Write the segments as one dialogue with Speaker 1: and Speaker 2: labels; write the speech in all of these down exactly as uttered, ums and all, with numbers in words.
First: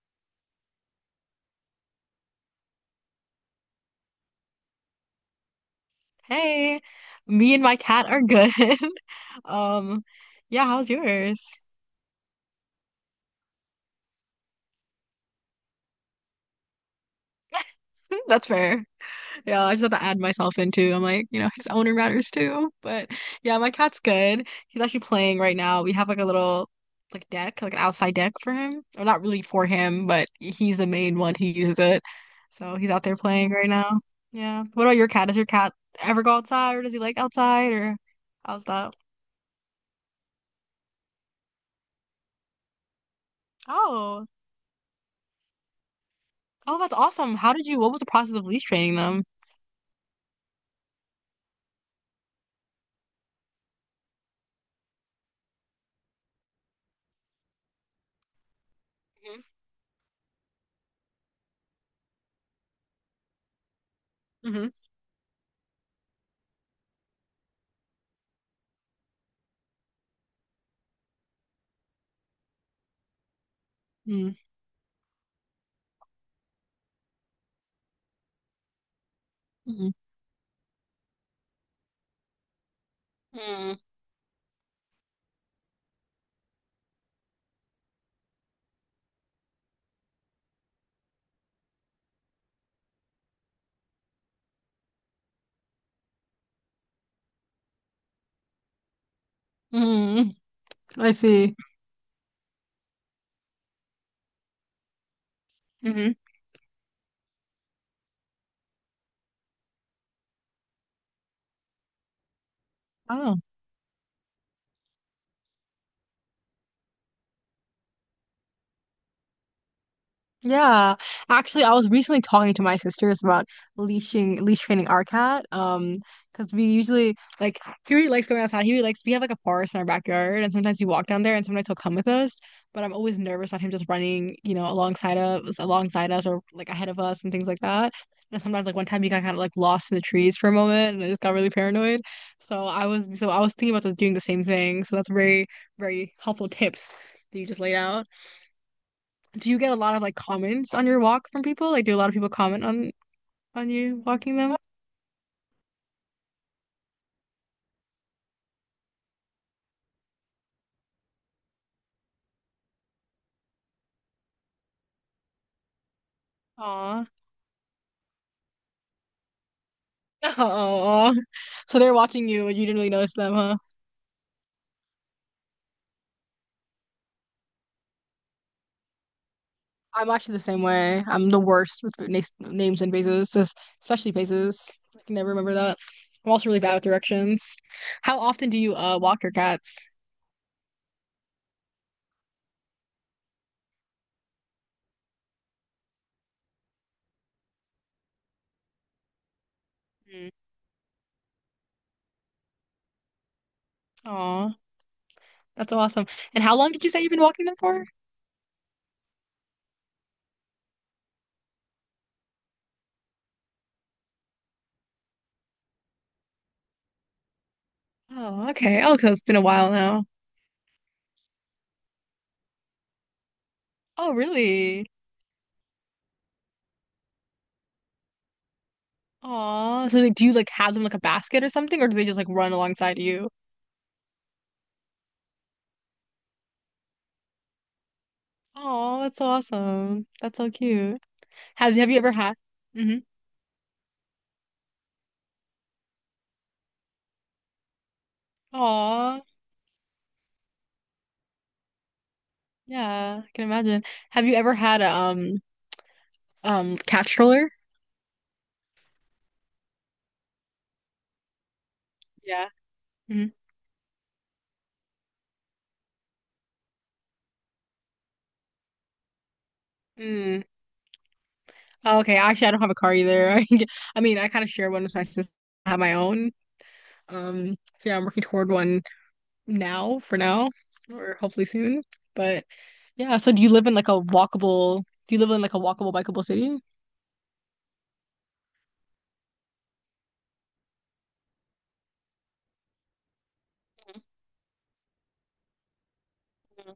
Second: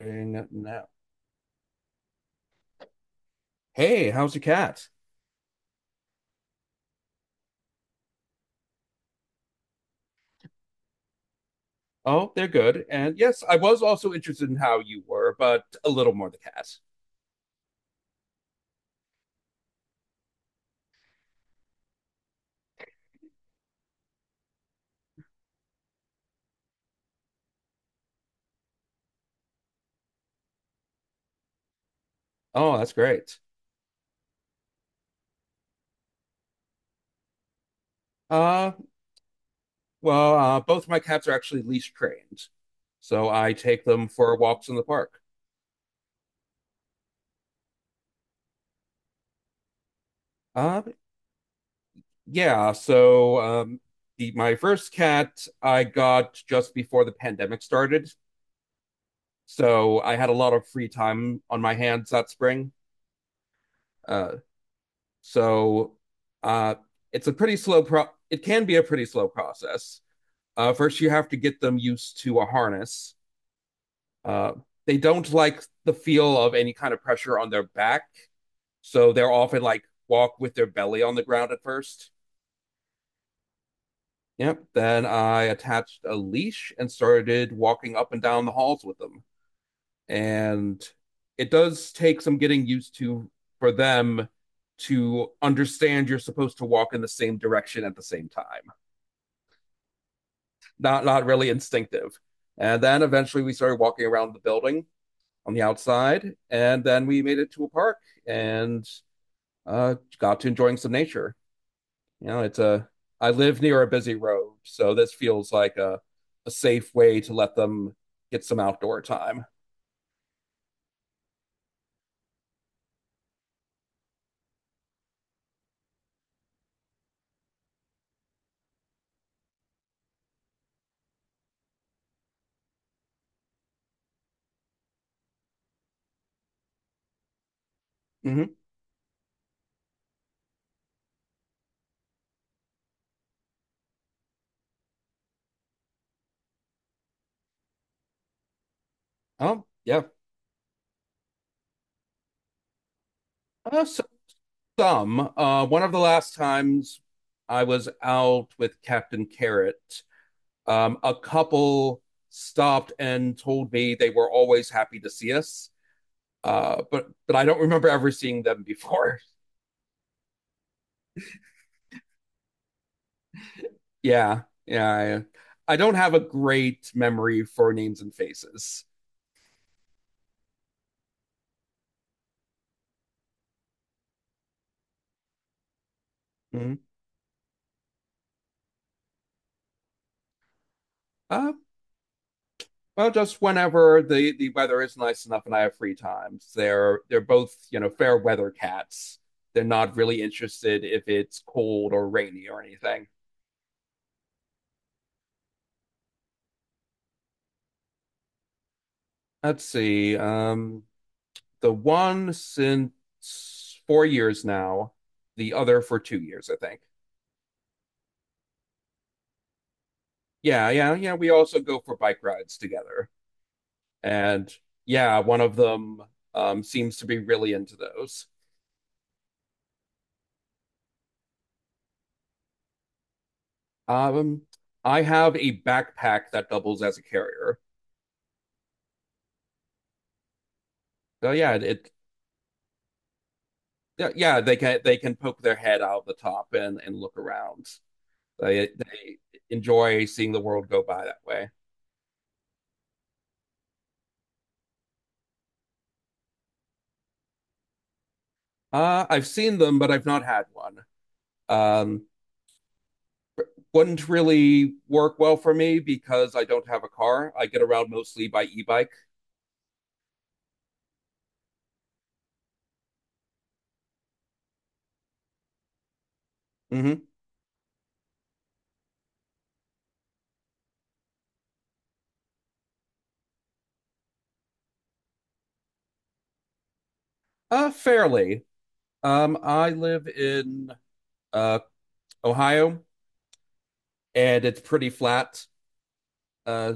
Speaker 1: Ain't now. Hey, how's the cats?
Speaker 2: Hey, me and my cat are good. Um, yeah, how's yours?
Speaker 1: Oh, they're good. And yes, I was also interested in how you were, but a little more the cats.
Speaker 2: That's fair. Yeah, I just had to add myself in too. I'm like, you know, his owner matters too. But yeah, my cat's good. He's actually playing right now. We have like a little like deck, like an outside deck for him. Or not really for him, but he's the main one who uses it. So
Speaker 1: Oh,
Speaker 2: he's
Speaker 1: that's
Speaker 2: out there
Speaker 1: great.
Speaker 2: playing right now. Yeah. What about your cat? Does your cat ever go outside or does he like outside or how's
Speaker 1: Uh,
Speaker 2: that?
Speaker 1: well, uh, both my cats are actually leash trained, so I take them
Speaker 2: Oh.
Speaker 1: for walks in the park.
Speaker 2: Oh, that's awesome. How did you, what was the process of leash training them?
Speaker 1: Uh, yeah. So, um, the my first cat I got just before the pandemic started, so I had a lot of free time on my hands that spring. Uh,
Speaker 2: Hmm.
Speaker 1: So uh, it's a pretty slow pro. It can be a pretty slow process. Uh, first, you have to get them used to a harness.
Speaker 2: Hmm.
Speaker 1: Uh, they don't like the feel of any kind of pressure on their back, so they're often like walk with their belly on the ground at first.
Speaker 2: Mm-hmm.
Speaker 1: Yep. Then I attached a leash and started walking up and down the halls with them. And it does take some getting used to for them to understand you're supposed to walk in the same direction at the same time.
Speaker 2: Mm-hmm.
Speaker 1: not
Speaker 2: I
Speaker 1: not really
Speaker 2: see.
Speaker 1: instinctive. And then eventually we started walking around the building on the
Speaker 2: Mm-hmm.
Speaker 1: outside, and then we made it to a park and uh, got to enjoying some nature. You know, it's a I
Speaker 2: Oh.
Speaker 1: live near a busy road, so this feels like a a safe way to let them get some outdoor time.
Speaker 2: Yeah, actually, I was recently talking to my sisters about leashing, leash training our cat. Um, because we usually like he really likes going outside. He really likes we have like a forest in our backyard, and sometimes we walk down there, and sometimes he'll come with us. But I'm always nervous about him just running, you know, alongside us, alongside us, or like ahead of us, and things like that. And
Speaker 1: Hmm
Speaker 2: sometimes, like one time, he got kind of like lost in the trees for a moment, and I just got really paranoid. So I was, so I was thinking about doing the same thing. So that's very, very helpful tips that you just laid out. Do you
Speaker 1: Oh
Speaker 2: get a lot of
Speaker 1: yeah,
Speaker 2: like comments on your walk from people? Like, do a lot of people comment on on
Speaker 1: uh,
Speaker 2: you
Speaker 1: so
Speaker 2: walking them?
Speaker 1: some. Uh, one of the last times I was out with Captain Carrot, Um, a couple stopped and told me they were always happy to see us, uh,
Speaker 2: Aw.
Speaker 1: but but I don't remember ever seeing them before.
Speaker 2: Oh, so they're watching you and you didn't really notice them, huh?
Speaker 1: Yeah, yeah. I, I don't have a great memory for names and faces.
Speaker 2: I'm actually the same way. I'm the worst with na names and faces, es- especially faces. I can never remember that. I'm also really bad
Speaker 1: Mhm.
Speaker 2: with directions. How often do you uh walk your cats?
Speaker 1: Uh, well, just whenever the, the weather is nice enough and I have free time. They're they're both you know fair weather cats. They're not really
Speaker 2: Mm.
Speaker 1: interested if it's cold or rainy or anything.
Speaker 2: Aw, that's awesome. And how long did you say you've been walking them for?
Speaker 1: Let's see. Um, the one since four years now, the other for two years, I think.
Speaker 2: Oh, okay. Oh, 'cause it's been a while now.
Speaker 1: Yeah, yeah, yeah. We also go for bike rides together.
Speaker 2: Oh,
Speaker 1: And
Speaker 2: really?
Speaker 1: yeah, one of them um, seems to be really into those.
Speaker 2: Aw, so like, do you like have them like a basket or something, or do they just like run alongside you?
Speaker 1: Um, I have a backpack that doubles as a carrier.
Speaker 2: Aw, that's so awesome. That's so cute.
Speaker 1: So yeah,
Speaker 2: Have have
Speaker 1: it
Speaker 2: you ever had? Mm-hmm.
Speaker 1: yeah, yeah, they can they can poke their head out the top and and look around. They they
Speaker 2: Aw,
Speaker 1: enjoy seeing the world go by that way.
Speaker 2: yeah, I can imagine. Have you ever had a um um cat stroller?
Speaker 1: Uh, I've seen them, but I've not had one. Um,
Speaker 2: Yeah. Hmm.
Speaker 1: wouldn't really work well for me because I don't have a car. I get around mostly by e-bike.
Speaker 2: Mm. Oh, okay. Actually, I don't have a car either. I get- I mean, I kind of share one with my sister. I have my own.
Speaker 1: Hmm
Speaker 2: Um, so yeah, I'm working toward one now for now, or hopefully soon. But yeah, so do you live in like a walkable? Do you live in like a walkable, bikeable city?
Speaker 1: Uh, fairly. Um, I live in uh, Ohio, and it's pretty flat. Uh,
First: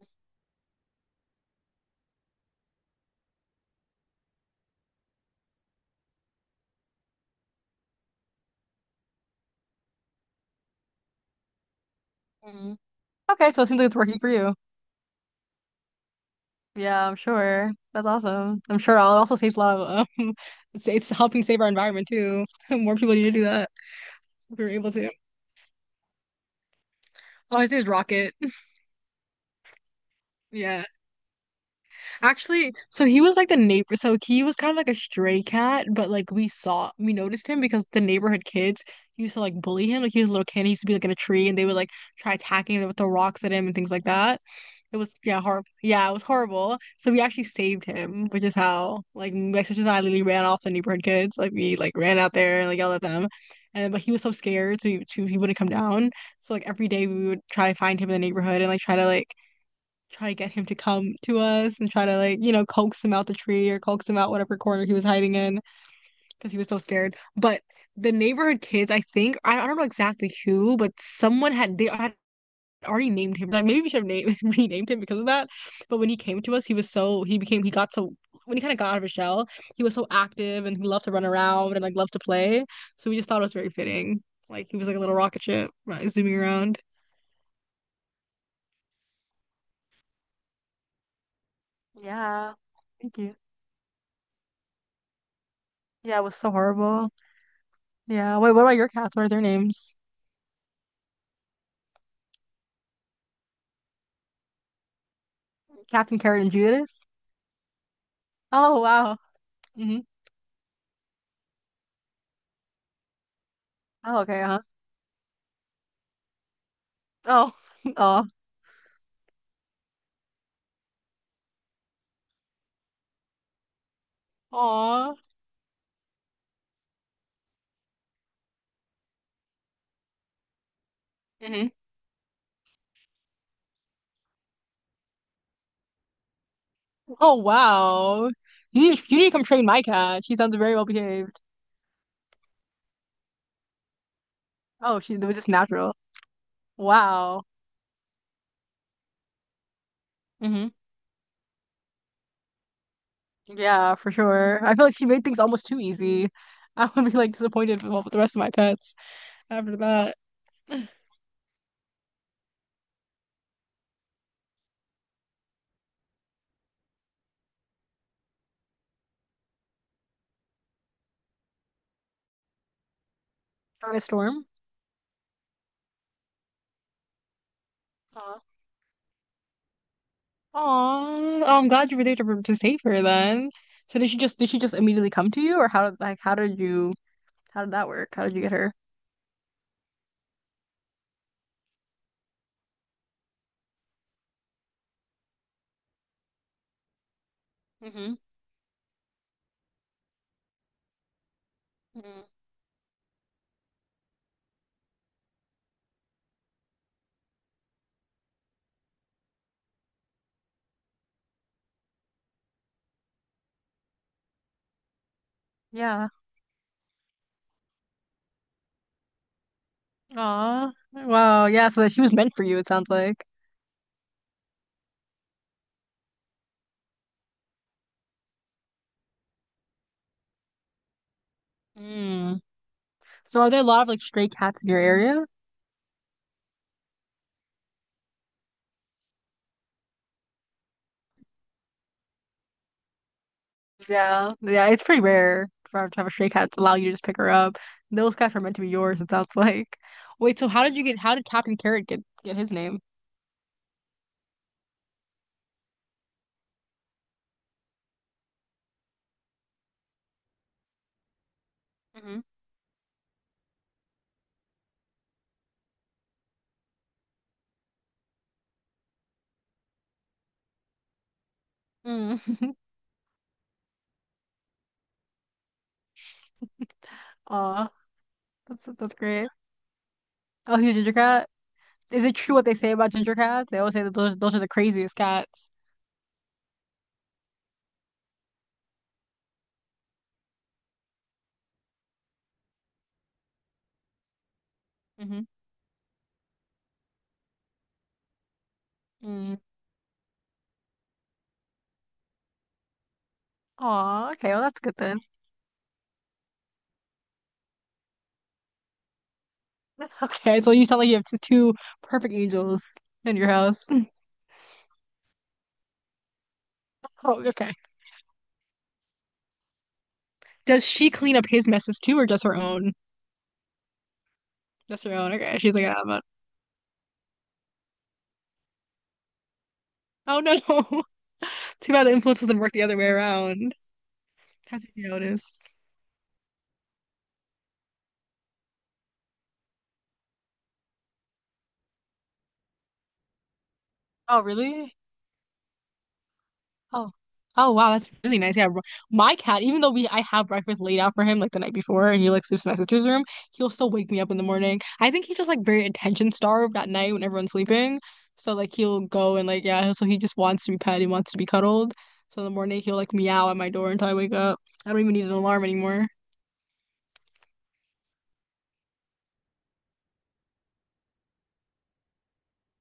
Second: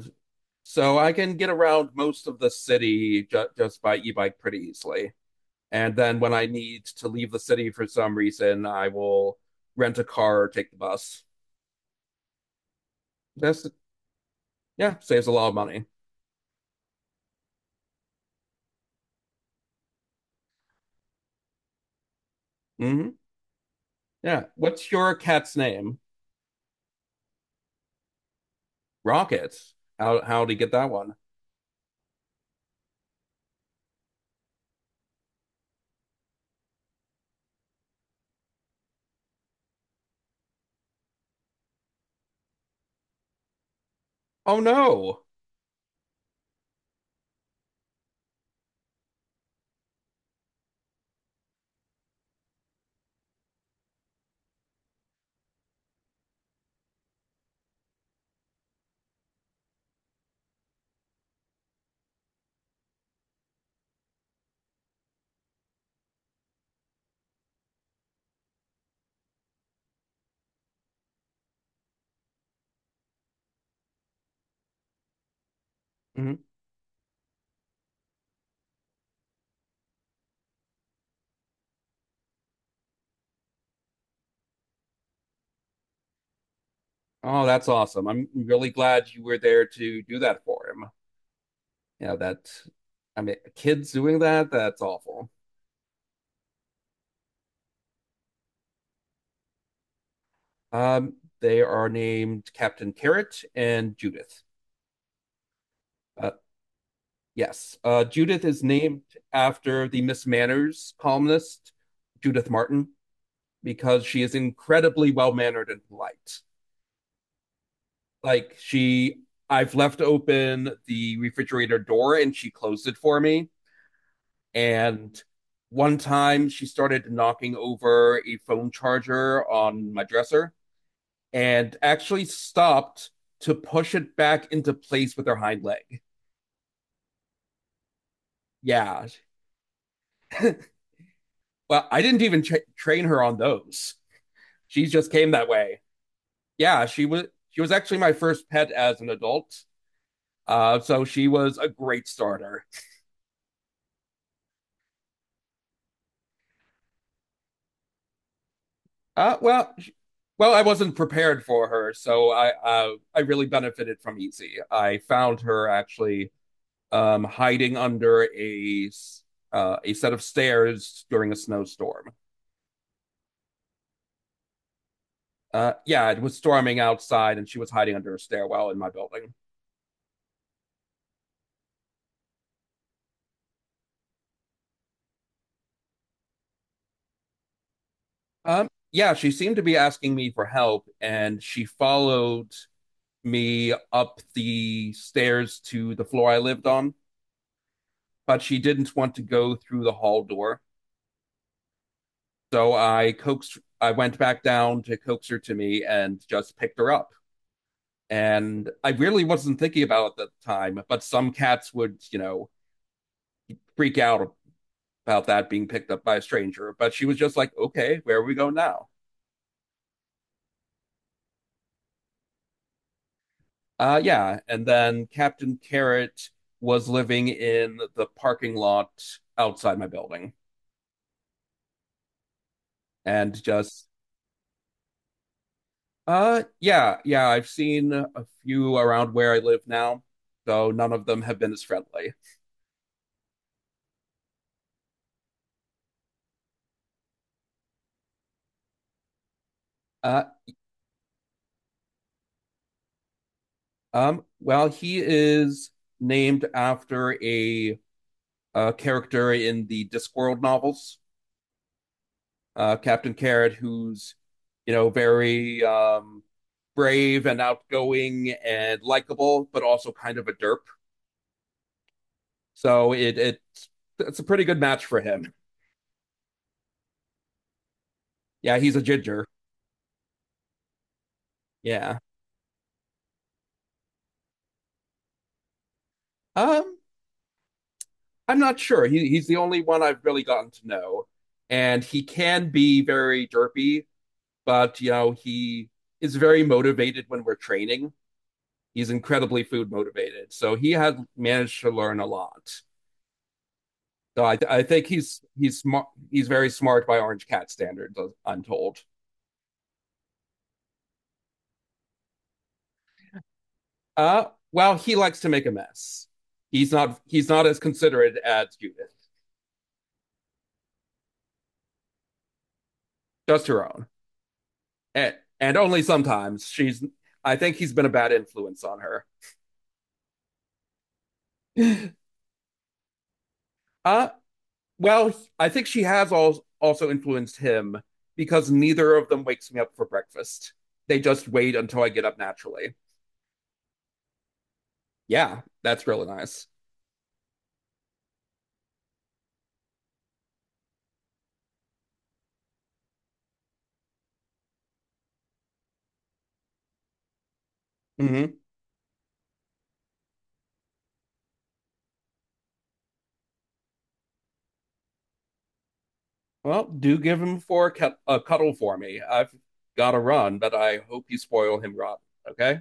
Speaker 1: so I can get around most of the city ju- just by e-bike pretty easily. And then when I need to leave the city for some reason, I will rent a car or take the bus.
Speaker 2: Mm. Okay, so
Speaker 1: That's
Speaker 2: it seems like it's working for you.
Speaker 1: yeah, saves a lot of money.
Speaker 2: Yeah, I'm sure. That's awesome. I'm sure it also saves a lot of um, it's, it's helping save our environment too. More
Speaker 1: Hmm
Speaker 2: people need to do that
Speaker 1: Yeah.
Speaker 2: if we are
Speaker 1: What's
Speaker 2: able to.
Speaker 1: your cat's name?
Speaker 2: Oh, his name's Rocket.
Speaker 1: Rockets. How how did he get
Speaker 2: Yeah.
Speaker 1: that one?
Speaker 2: Actually, so he was like the neighbor. So he was kind of like a stray cat, but like we saw, we noticed him because the neighborhood kids used to like bully him. Like he was a little kid, he used to be like in a tree, and they would like try attacking him with the rocks at him and things like that.
Speaker 1: Oh
Speaker 2: It was
Speaker 1: no.
Speaker 2: yeah, horrible. Yeah, it was horrible. So we actually saved him, which is how like my sisters and I literally ran off the neighborhood kids. Like we like ran out there and like yelled at them, and but he was so scared, so he, so he wouldn't come down. So like every day we would try to find him in the neighborhood and like try to like try to get him to come to us and try to like, you know, coax him out the tree or coax him out whatever corner he was hiding in because he was so scared. But the neighborhood kids, I think, I don't know exactly who, but someone had they had already named him. Like maybe we should have named renamed him because of that. But when he
Speaker 1: Mhm.
Speaker 2: came to us, he was so he became he got so when he kind of got out of his shell, he was so active and he loved to run around and like loved to play. So we just thought it was very fitting. Like he was like a little rocket ship, right, zooming around.
Speaker 1: Oh, that's awesome. I'm really glad you were there to do that for him. Yeah, that
Speaker 2: Yeah. Thank
Speaker 1: I mean
Speaker 2: you.
Speaker 1: kids doing that, that's awful.
Speaker 2: Yeah, it was so horrible. Yeah. Wait, what about your cats? What are their names?
Speaker 1: Um, they are named Captain Carrot and Judith.
Speaker 2: Captain
Speaker 1: Uh,
Speaker 2: Carrot and Judas?
Speaker 1: yes. Uh, Judith is
Speaker 2: Oh,
Speaker 1: named
Speaker 2: wow.
Speaker 1: after
Speaker 2: Hmm.
Speaker 1: the Miss Manners columnist, Judith Martin, because
Speaker 2: Oh,
Speaker 1: she is
Speaker 2: okay, huh?
Speaker 1: incredibly well mannered and polite.
Speaker 2: Oh. Oh.
Speaker 1: Like she, I've left open the refrigerator door and she closed it for me.
Speaker 2: Aw.
Speaker 1: And one time she started knocking over a phone charger on my dresser
Speaker 2: Hmm.
Speaker 1: and actually stopped to push it back into place with her hind leg.
Speaker 2: Oh, wow. You need,
Speaker 1: Yeah.
Speaker 2: you need to come train my cat. She sounds very well behaved.
Speaker 1: Well, I didn't even tra- train her on those. She
Speaker 2: Oh,
Speaker 1: just
Speaker 2: she
Speaker 1: came
Speaker 2: was
Speaker 1: that
Speaker 2: just
Speaker 1: way.
Speaker 2: natural.
Speaker 1: Yeah, she was
Speaker 2: Wow.
Speaker 1: she was actually my first pet as an adult.
Speaker 2: Hmm.
Speaker 1: Uh, so she was a great starter.
Speaker 2: Yeah, for sure. I feel like she made things almost too easy. I would be like disappointed with all the rest of my pets
Speaker 1: Uh, well,
Speaker 2: after
Speaker 1: sh-
Speaker 2: that.
Speaker 1: well, I wasn't prepared for her, so I uh, I really benefited from Easy. I found her actually um, hiding under a s- uh, a set of stairs during a snowstorm.
Speaker 2: Starting a storm?
Speaker 1: Uh, yeah, it was storming outside, and she was hiding under a stairwell in my building.
Speaker 2: Aw, oh, I'm glad you were there to, to save her then. So did she just did she just immediately come to you or how did like how did you how did that work? How did you get
Speaker 1: Um,
Speaker 2: her?
Speaker 1: yeah, she seemed to be asking me for help, and she followed me up the stairs to the floor I lived on,
Speaker 2: Mm-hmm.
Speaker 1: but she didn't want to go through the hall door.
Speaker 2: Hmm.
Speaker 1: So I coaxed, I went back down to coax her to me and just picked her up. And I really wasn't thinking about it at the time, but some cats would, you know, freak out about that being picked up
Speaker 2: Yeah.
Speaker 1: by a stranger. But she was just like, okay, where are we go now?
Speaker 2: Aw. Wow. Yeah, so that she was meant for you, it sounds like.
Speaker 1: Uh, yeah. And then Captain Carrot was living in the parking lot outside my building
Speaker 2: Mm.
Speaker 1: and
Speaker 2: So are there a lot
Speaker 1: just,
Speaker 2: of like stray cats in your area?
Speaker 1: uh, yeah, yeah, I've seen a few around where I live now, though none of them have been as friendly.
Speaker 2: Yeah. Yeah, it's pretty rare for to have a stray cat to allow you to just pick her up. Those cats are meant to be yours, it sounds like.
Speaker 1: Uh,
Speaker 2: Wait, so how did you get how did Captain Carrot get get his name?
Speaker 1: Um, well, he is named after a, uh character in the Discworld novels,
Speaker 2: Hmm.
Speaker 1: uh, Captain Carrot, who's, you know, very um, brave and outgoing and likable, but also kind of a derp.
Speaker 2: Mm.
Speaker 1: So it, it it's a pretty good match for him.
Speaker 2: Aw,
Speaker 1: Yeah,
Speaker 2: that's
Speaker 1: he's a
Speaker 2: that's
Speaker 1: ginger.
Speaker 2: great. Oh, he's a ginger cat?
Speaker 1: Yeah.
Speaker 2: Is it true what they say about ginger cats? They always say that those those are the craziest cats.
Speaker 1: Um, I'm not sure. He he's the only one I've really gotten to know, and he can be very derpy but you know
Speaker 2: Mm-hmm.
Speaker 1: he is very motivated when we're training. He's
Speaker 2: Mm.
Speaker 1: incredibly food motivated, so he had managed to learn a lot.
Speaker 2: Aw,
Speaker 1: So
Speaker 2: okay,
Speaker 1: I,
Speaker 2: well that's
Speaker 1: I
Speaker 2: good
Speaker 1: think
Speaker 2: then.
Speaker 1: he's he's smart. He's very smart by Orange Cat standards. I'm told.
Speaker 2: Okay, so you sound like you have just two perfect angels in your house.
Speaker 1: Uh, well, he likes to make a mess. He's not
Speaker 2: Oh,
Speaker 1: he's not
Speaker 2: okay.
Speaker 1: as considerate as Judith,
Speaker 2: Does she clean up his messes too, or just her own?
Speaker 1: just her own,
Speaker 2: Just her own.
Speaker 1: and,
Speaker 2: Okay, she's
Speaker 1: and
Speaker 2: like,
Speaker 1: only
Speaker 2: ah, but
Speaker 1: sometimes. She's I think he's been a bad influence on her.
Speaker 2: oh no, too bad the influence doesn't work the other way around.
Speaker 1: Uh,
Speaker 2: How did you
Speaker 1: Well,
Speaker 2: notice?
Speaker 1: I think she has al- also influenced him because neither of them wakes me up for breakfast. They just wait until I get up naturally.
Speaker 2: Oh, really?
Speaker 1: Yeah, that's really nice.
Speaker 2: Oh, oh wow, that's really nice. Yeah, bro- my cat, even though we I have breakfast laid out for him like the night before, and he like sleeps in my sister's room, he'll still wake me up in the morning. I think he's just like very attention starved at night when everyone's sleeping. So
Speaker 1: Hmm
Speaker 2: like he'll go and like yeah, so he just wants to be pet, he wants to be cuddled. So in the morning he'll like meow at my door until I wake up. I don't even need an alarm anymore.
Speaker 1: Well, do give him for a, cu- a cuddle for me. I've got to run, but I hope you spoil him rotten. Okay.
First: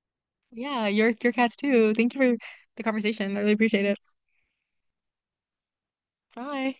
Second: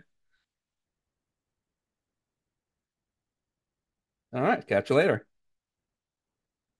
Speaker 2: Yeah, your your cats too. Thank you for the conversation. I really appreciate it.
Speaker 1: All right. Catch you later.
Speaker 2: Bye.